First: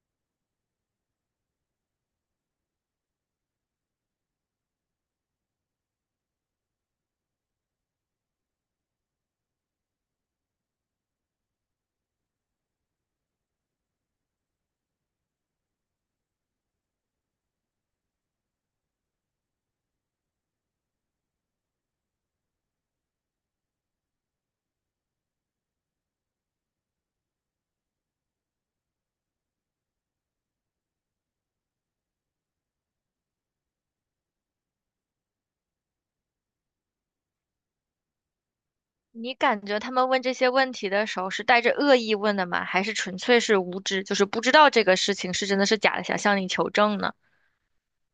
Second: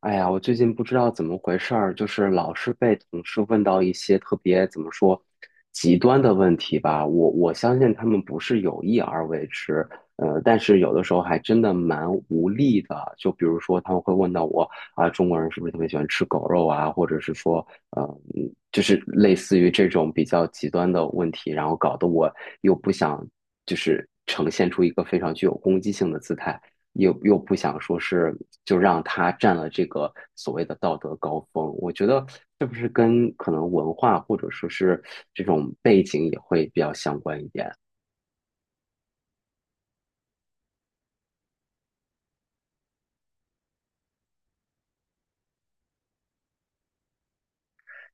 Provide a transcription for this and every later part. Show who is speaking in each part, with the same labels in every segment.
Speaker 1: 哎呀，我最近不知道怎么回事儿，就是老是被同事问到一些特别怎么说极端的问题吧。我相信他们不是有意而为之，但是有的时候还真的蛮无力的。就比如说他们会问到我啊，中国人是不是特别喜欢吃狗肉啊，或者是说，就是类似于这种比较极端的问题，然后搞得我又不想就是呈现出一个非常具有攻击性的姿态。又不想说是就让他占了这个所谓的道德高峰，我觉得是不是跟可能文化或者说是这种背景也会比较相关一点？
Speaker 2: 你感觉他们问这些问题的时候是带着恶意问的吗？还是纯粹是无知，就是不知道这个事情是真的是假的，想向你求证呢？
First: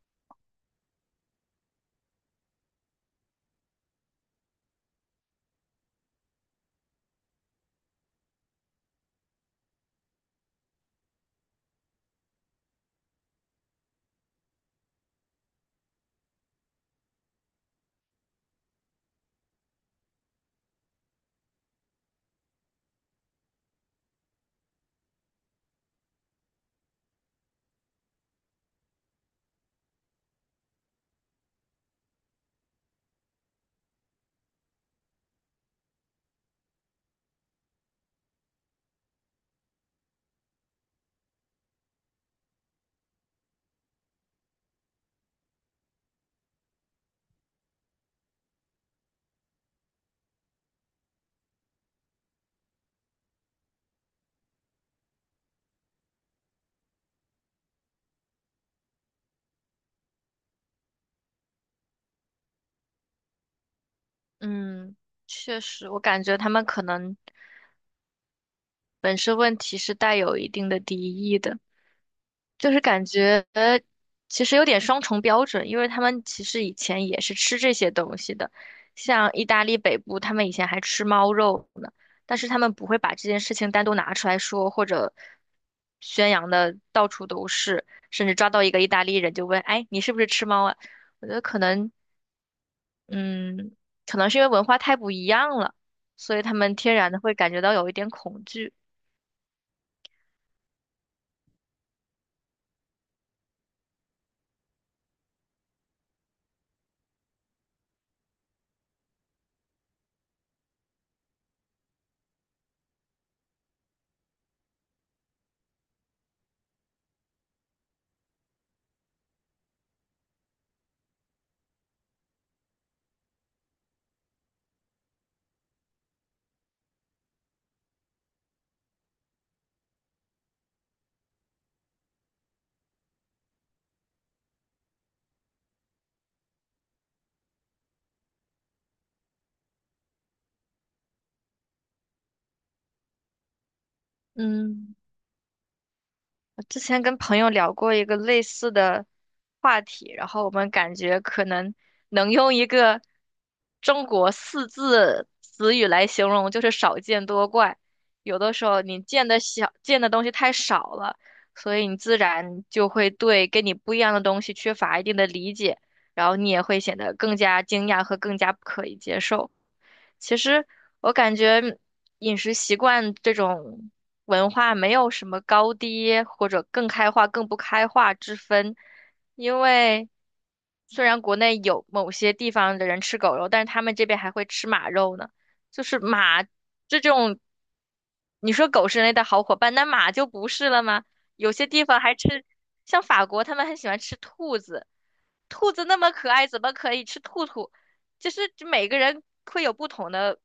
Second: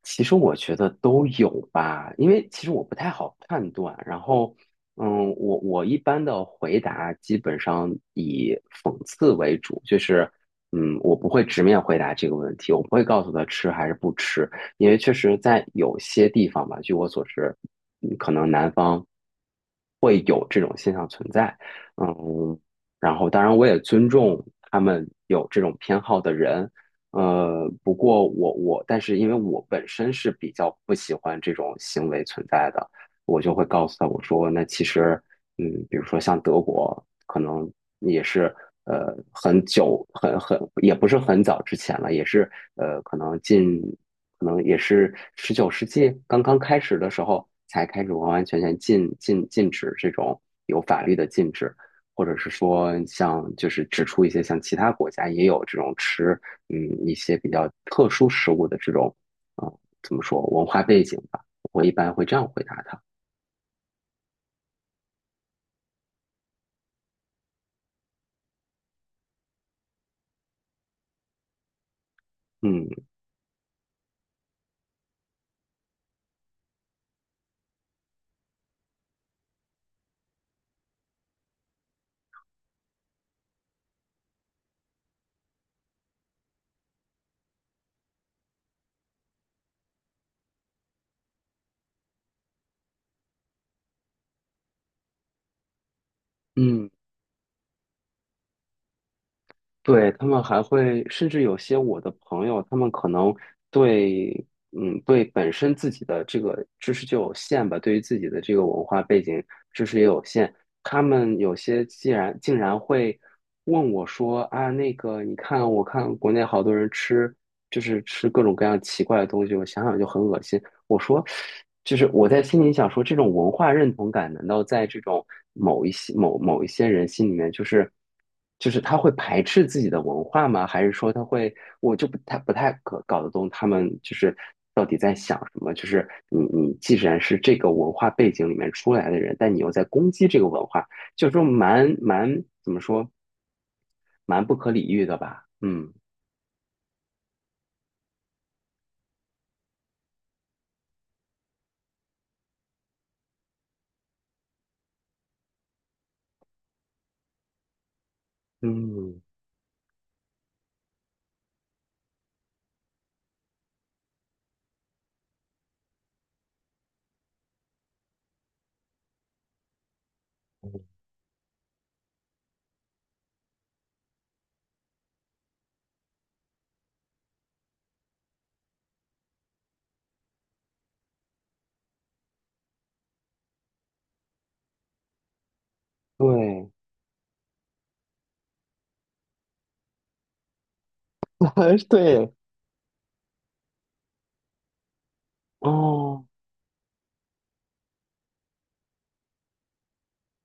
Speaker 1: 其实我觉得都有吧，因为其实我不太好判断。然后，我一般的回答基本上以讽刺为主，就是我不会直面回答这个问题，我不会告诉他吃还是不吃，因为确实在有些地方吧，据我所知，可能会有这种现象存在，嗯，然后当然我也尊重他们有这种偏好的人，不过我但是因为我本身是比较不喜欢这种行为存在的，我就会告诉他我说那其实，比如说像德国，可能也是很久也不是很早之前了，也是可能可能也是19世纪刚刚开始的时候才开始完完全全禁止这种有法律的禁止，或者是说像就是指出一些像其他国家也有这种吃嗯一些比较特殊食物的这种怎么说文化背景吧，我一般会这样回答他。
Speaker 2: 嗯，确实，我感觉他们可能本身问题是带有一定的敌意的。就是感
Speaker 1: 嗯
Speaker 2: 觉其实有点双重标准，因为他们其实以前也是吃这些东西的，像意大利北部，他们以前还吃猫肉呢，但是他们不会把这件事情单独拿出来说，或者宣扬的到处都是，甚至抓到一个意大利人就问，哎，你是不是吃猫啊？我觉得可能，嗯，可能是因为文化太不一样了，所以他们
Speaker 1: 嗯。
Speaker 2: 天然的会感觉到有一点恐惧。
Speaker 1: 对，他们还会，甚至有些我的朋友，他们可能对，对本身自己的这个知识就有限吧，对于自己的这个文化背景知识也有限。他们有些竟然会问我说啊，那个你看，我看国内好多人吃，就是吃各种各样奇怪的东西，我想想就很恶心。我说，就是我在心里想说，这种文化认同感，难道在这种某一些人心里面，就是他会排斥自己的文化吗？还是说他会，我就不太搞得懂他们就是到底在想什么？就是你既然是这个文化背景里面出来的人，但你又在攻击这个文化，就说怎么说，蛮不可理
Speaker 2: 嗯。
Speaker 1: 喻的吧？嗯
Speaker 2: 我之前跟朋友聊过一个类似的话题，然后我们感觉可能能用一个中国四字词语来形容，就是少见多怪。有的时候你
Speaker 1: 嗯，
Speaker 2: 见的小，见的东西太少了，所以你自然就会对跟你不一样的东西缺乏一定的理解，然后你也会显得更加惊讶和更加不可以接受。其实我感觉饮食习惯这种文化没有什么高低或者更开化、更不开化之分，因为虽然国内有某些地方的人吃狗肉，但是他们这边还会吃马肉呢。就是马
Speaker 1: 对
Speaker 2: 这种，你说狗是人类的好伙伴，那马就不是了吗？有些地 方还
Speaker 1: 对
Speaker 2: 吃，像法国他们很喜欢吃兔子，兔子那么
Speaker 1: 哦。
Speaker 2: 可爱，怎么可以吃兔兔？就是每个人会有不同的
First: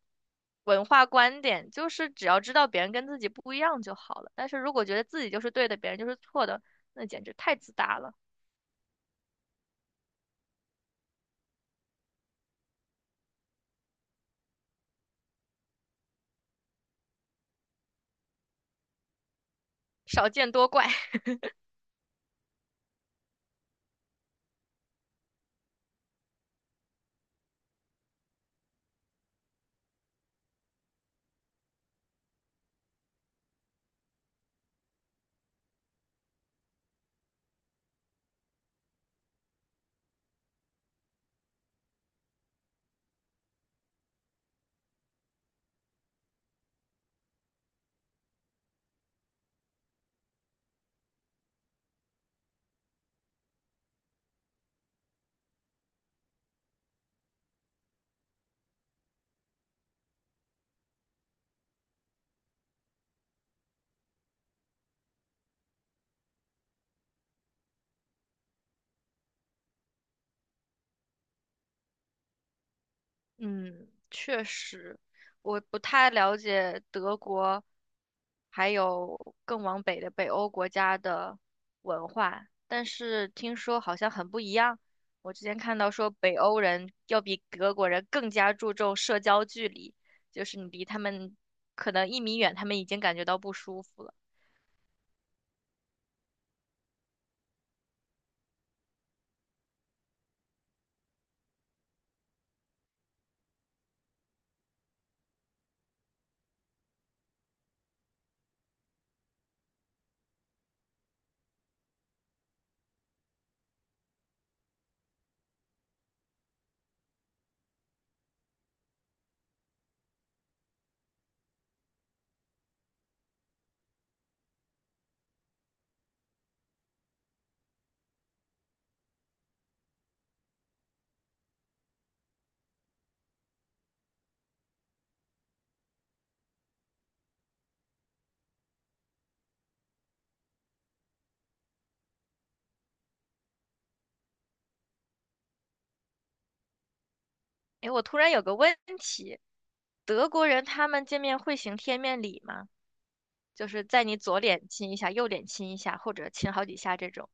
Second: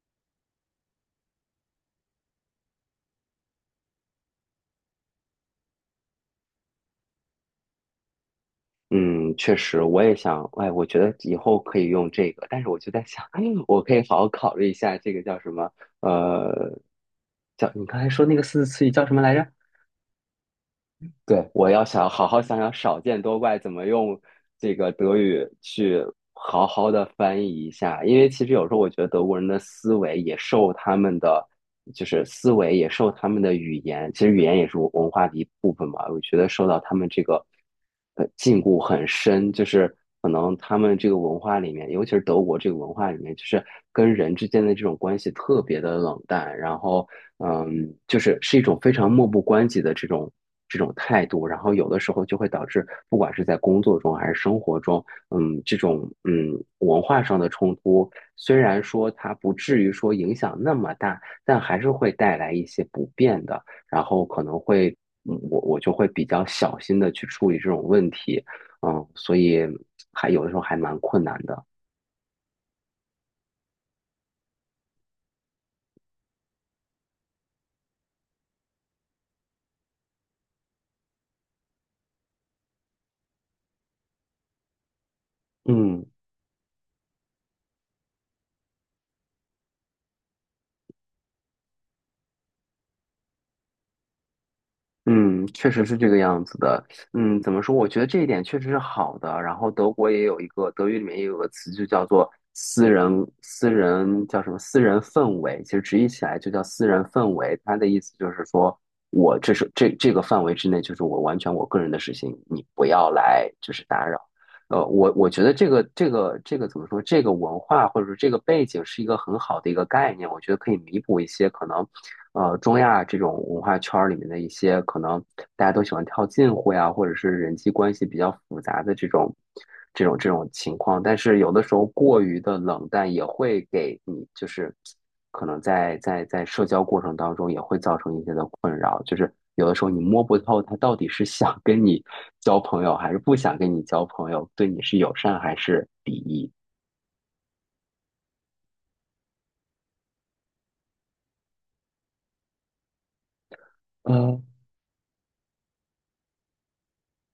Speaker 2: 文化观点，就是只要知道别人跟自己不一样就好了。但是如果觉得自己就是对的，别人就是错的，那简直太自大了，
Speaker 1: 嗯，确实，我也想，哎，我觉得以后可以用这个，但是我就在想，我可以好好考虑一下这个叫什么，呃，叫你刚才说那个四字词语叫什么来着？
Speaker 2: 少见多怪。
Speaker 1: 对，我要想好好想想"少见多怪"怎么用这个德语去好好的翻译一下，因为其实有时候我觉得德国人的思维也受他们的，就是思维也受他们的语言，其实语言也是文化的一部分嘛，我觉得受到他们这个。禁锢很深，就是可能他们这个文化里面，尤其是德国这个文化里面，就是跟人之间的这种关系特别的冷淡，然后就是一种非常漠不关己的这种态度，然后有的时候就会导致，不管是在工作中还是生活中，这种文化上的冲突，虽然说它不至于说影响那么大，但还是会带来一些不便的。然后可能会我就会比较小心的去处理这种问题，所以还有的时候还蛮困难的，
Speaker 2: 嗯，确实，我不太了解德国，还有更往北的北欧国家的文化，但是听说好像很不一样。我之前看到
Speaker 1: 嗯
Speaker 2: 说北欧人要比德国人更加注重社交距离，就是你离他们可能1米远，他们已经感觉到不舒服了。
Speaker 1: 嗯，确实是这个样子的，怎么说？我觉得这一点确实是好的。然后德国也有一个德语里面也有个词，就叫做私人叫什么私人氛围，其实直译起来就叫私人氛围。它的意思就是说我这是这个范围之内，就是我完全我个人的事情，你不要来就是打扰。我觉得这个怎么说？这个文化或者说这个背景是一个很好的一个概念，我觉得可以弥补一些可能，中亚这种文化圈儿里面的一些可能大家都喜欢套近乎呀，或者是人际关系比较复杂的这种情况。但是有的时候过于的冷淡也会给你就是可能在社交过程当中也会造成一些的困扰，就是有的时候你摸不透他到底是想跟你交朋友还是不想跟你交朋友，对你是友善还是敌意。
Speaker 2: 诶，我突然有个问题，德国人他们见面会行贴面礼吗？就是在你左
Speaker 1: 嗯。
Speaker 2: 脸亲一下，右脸亲一下，或者亲好几下这种。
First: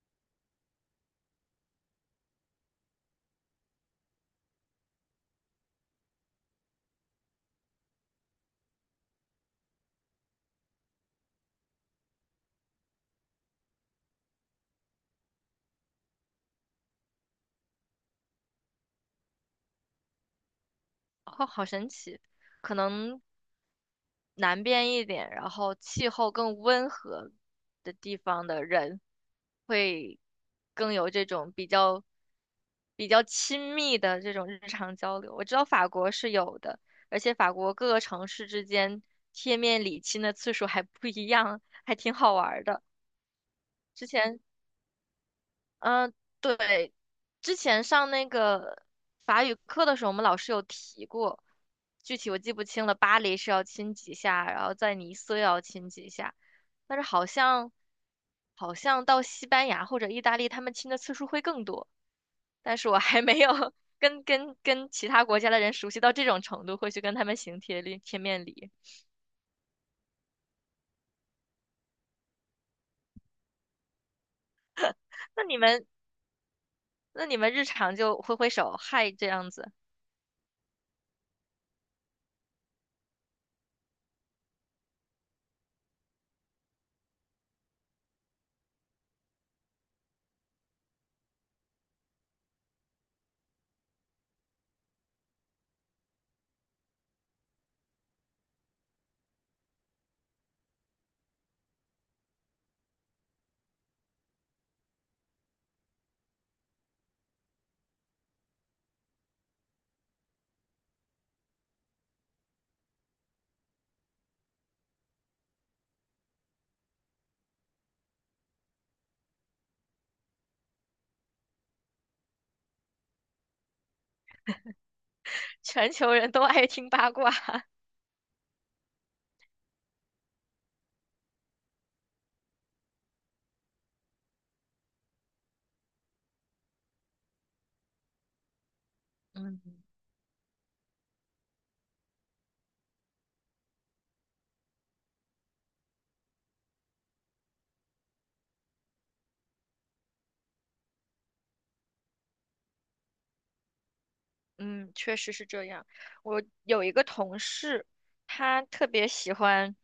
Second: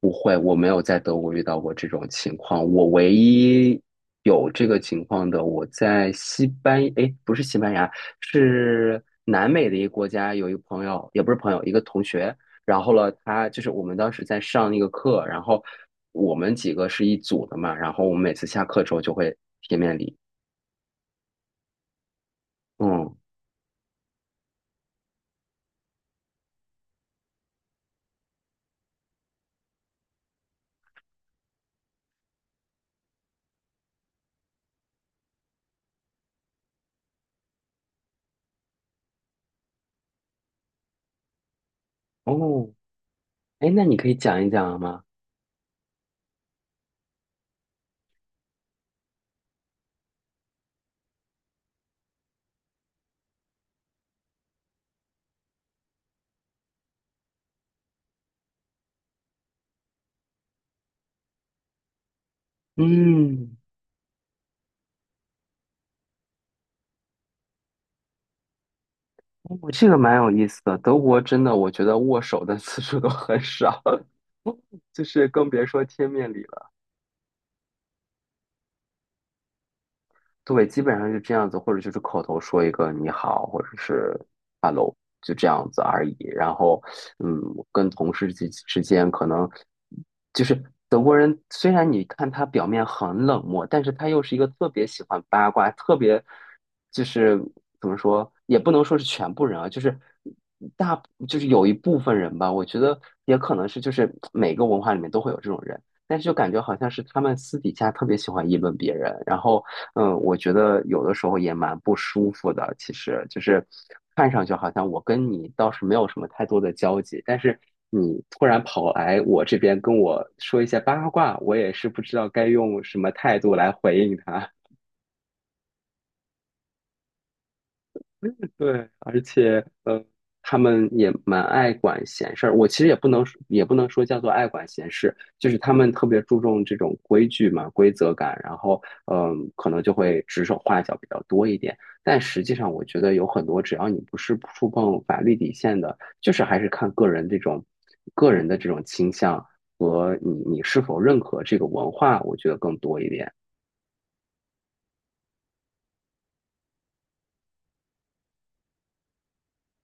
Speaker 1: 不会，我没有在德国遇到过这种情况。我唯一有这个情况的，我在西班，哎，不是西班牙，是南美的一个国家，有一个朋友，也不是朋友，一个同学。然后呢，他就是我们当时在上那个课，然后我们几个是一组的嘛，然后我们每次下课之后就会贴面礼。
Speaker 2: 哦，好神奇，可
Speaker 1: 嗯，
Speaker 2: 能南边一点，然后气候更温和的地方的人，会更有这种比较亲密的这种日常交流。我知道法国是有的，而且法国各个城市之间贴面礼亲的次数还不一样，还挺好玩儿
Speaker 1: 哦，
Speaker 2: 的。
Speaker 1: 哎，那你
Speaker 2: 之
Speaker 1: 可以
Speaker 2: 前
Speaker 1: 讲一讲吗？
Speaker 2: 嗯，对，之前上那个法语课的时候，我们老师有提过，具体我记不清了。巴黎是要亲几下，然后在尼斯要亲几下，但是好像到西班牙或者意大利，他们亲的次数会更多。但是我还没有
Speaker 1: 嗯，
Speaker 2: 跟其他国家的人熟悉到这种程度，会去跟他们行贴面礼。
Speaker 1: 哦，这个蛮有意思的。德国真的，我觉得握手的次数都很少。就是
Speaker 2: 那
Speaker 1: 更
Speaker 2: 你
Speaker 1: 别说
Speaker 2: 们
Speaker 1: 贴面礼了。
Speaker 2: 那你们日常就挥挥手嗨这样子，
Speaker 1: 对，基本上就这样子，或者就是口头说一个你好，或者是 hello，就这样子而已。然后，嗯，跟同事之间可能就是德国人，虽然你看他表面很冷漠，但是他又是一个特别喜欢八卦，特别就是怎么说，也不能说是全部人啊，就是大有一部分人吧，我觉得也可能是就是每个文化里面都会有这种人。但是就感觉好像是他们私底下特别喜欢议论别人，然后我觉得有的时候也蛮不舒服的，其实就是看上去好像我跟你倒是没有什么太多的交集，但是你突然跑来我这边跟我说一些八卦，我也是不知道该用什么态度来回应他。
Speaker 2: 全球人都爱听八卦。
Speaker 1: 对，而且他们也蛮爱管闲事儿。我其实也不能说叫做爱管闲事，就是他们特别注重这种规矩嘛、规则感，然后
Speaker 2: 嗯。
Speaker 1: 可能就会指手画脚比较多一点。但实际上，我觉得有很多，只要你不是触碰法律底线的，就是还是看个人这种个人的这种倾向和你是否认可这个文化，我觉得更多一点。
Speaker 2: 嗯，确实是这样。我有一个同事，他特别喜欢，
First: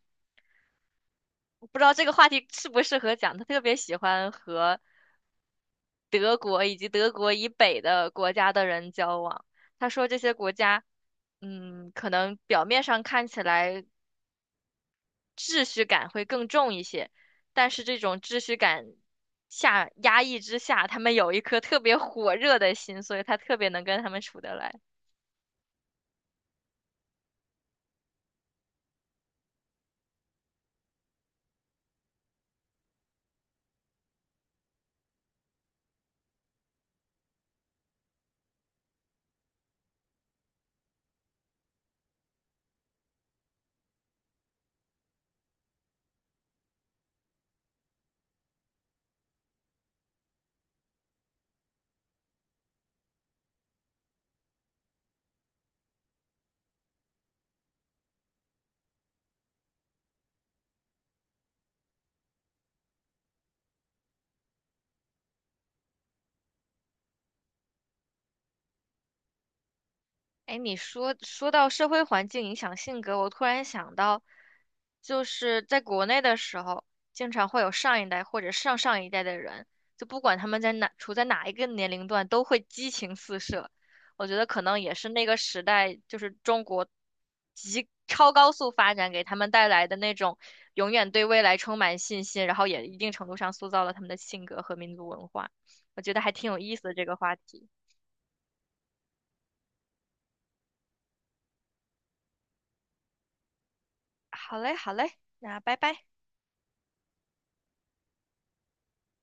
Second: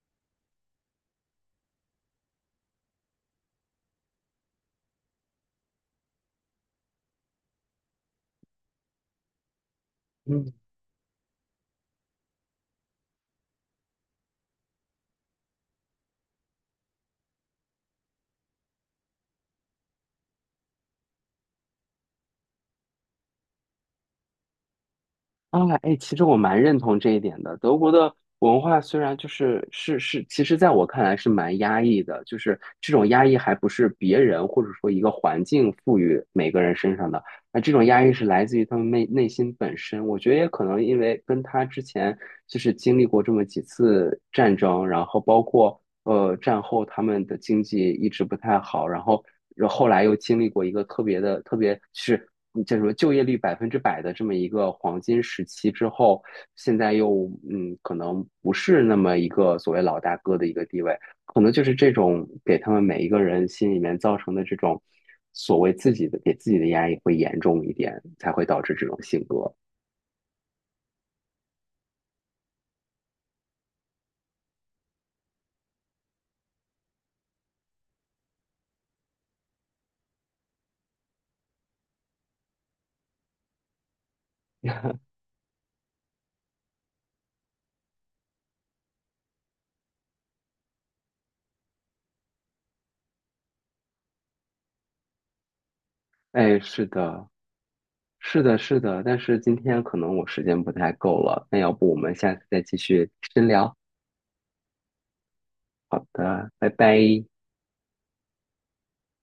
Speaker 2: 我不知道这个话题适不适合讲，他特别喜欢和德国以及德国以北的国家的人交往。他说这些国
Speaker 1: 嗯。
Speaker 2: 家，嗯，可能表面上看起来秩序感会更重一些，但是这种秩序感下压抑之下，他们有一颗特别火热的心，所以他特别能跟他们处得来。
Speaker 1: 啊，哎，其实我蛮认同这一点的。德国的文化虽然就是是，其实在我看来是蛮压抑的，就是这种压抑还不是别人或者说一个环境赋予每个人身上的，那这种压抑是来自于他们内心本身。我觉得也可能因为跟他之前就是经历过这么几次战争，然后包括战后他们的经济一直不太好，然后。然后后来又经历过一个特别的、特别就是叫什说，就业率百分之百的这么一个黄金时期之后，现在又可能不是那么一个所谓老大哥的一个地位，可能就是这种给他们每一个人心里面造成的这种所谓自己的给自己的压力会严重一点，才会导致这种性格。
Speaker 2: 哎，你说到社会环境影响性格，我突然想到，就是在国内的时候，经常会有上一代或者上上一代的人，就不管他们在哪，处在哪一个年龄段，都会激情四射。我觉得可能也是那个时代，就是中国极超高速发展给他们带来的那种永远对未来充满信心，然后也一定程度上塑造了他们的性格和民族文化。我觉得还挺有
Speaker 1: 哎，
Speaker 2: 意思
Speaker 1: 是
Speaker 2: 的这个
Speaker 1: 的，
Speaker 2: 话题。
Speaker 1: 是的，是的，但是今天可能我时间不太够了，那要不我们下次再继续深聊？
Speaker 2: 好嘞，好嘞，那拜
Speaker 1: 好
Speaker 2: 拜。
Speaker 1: 的，拜拜。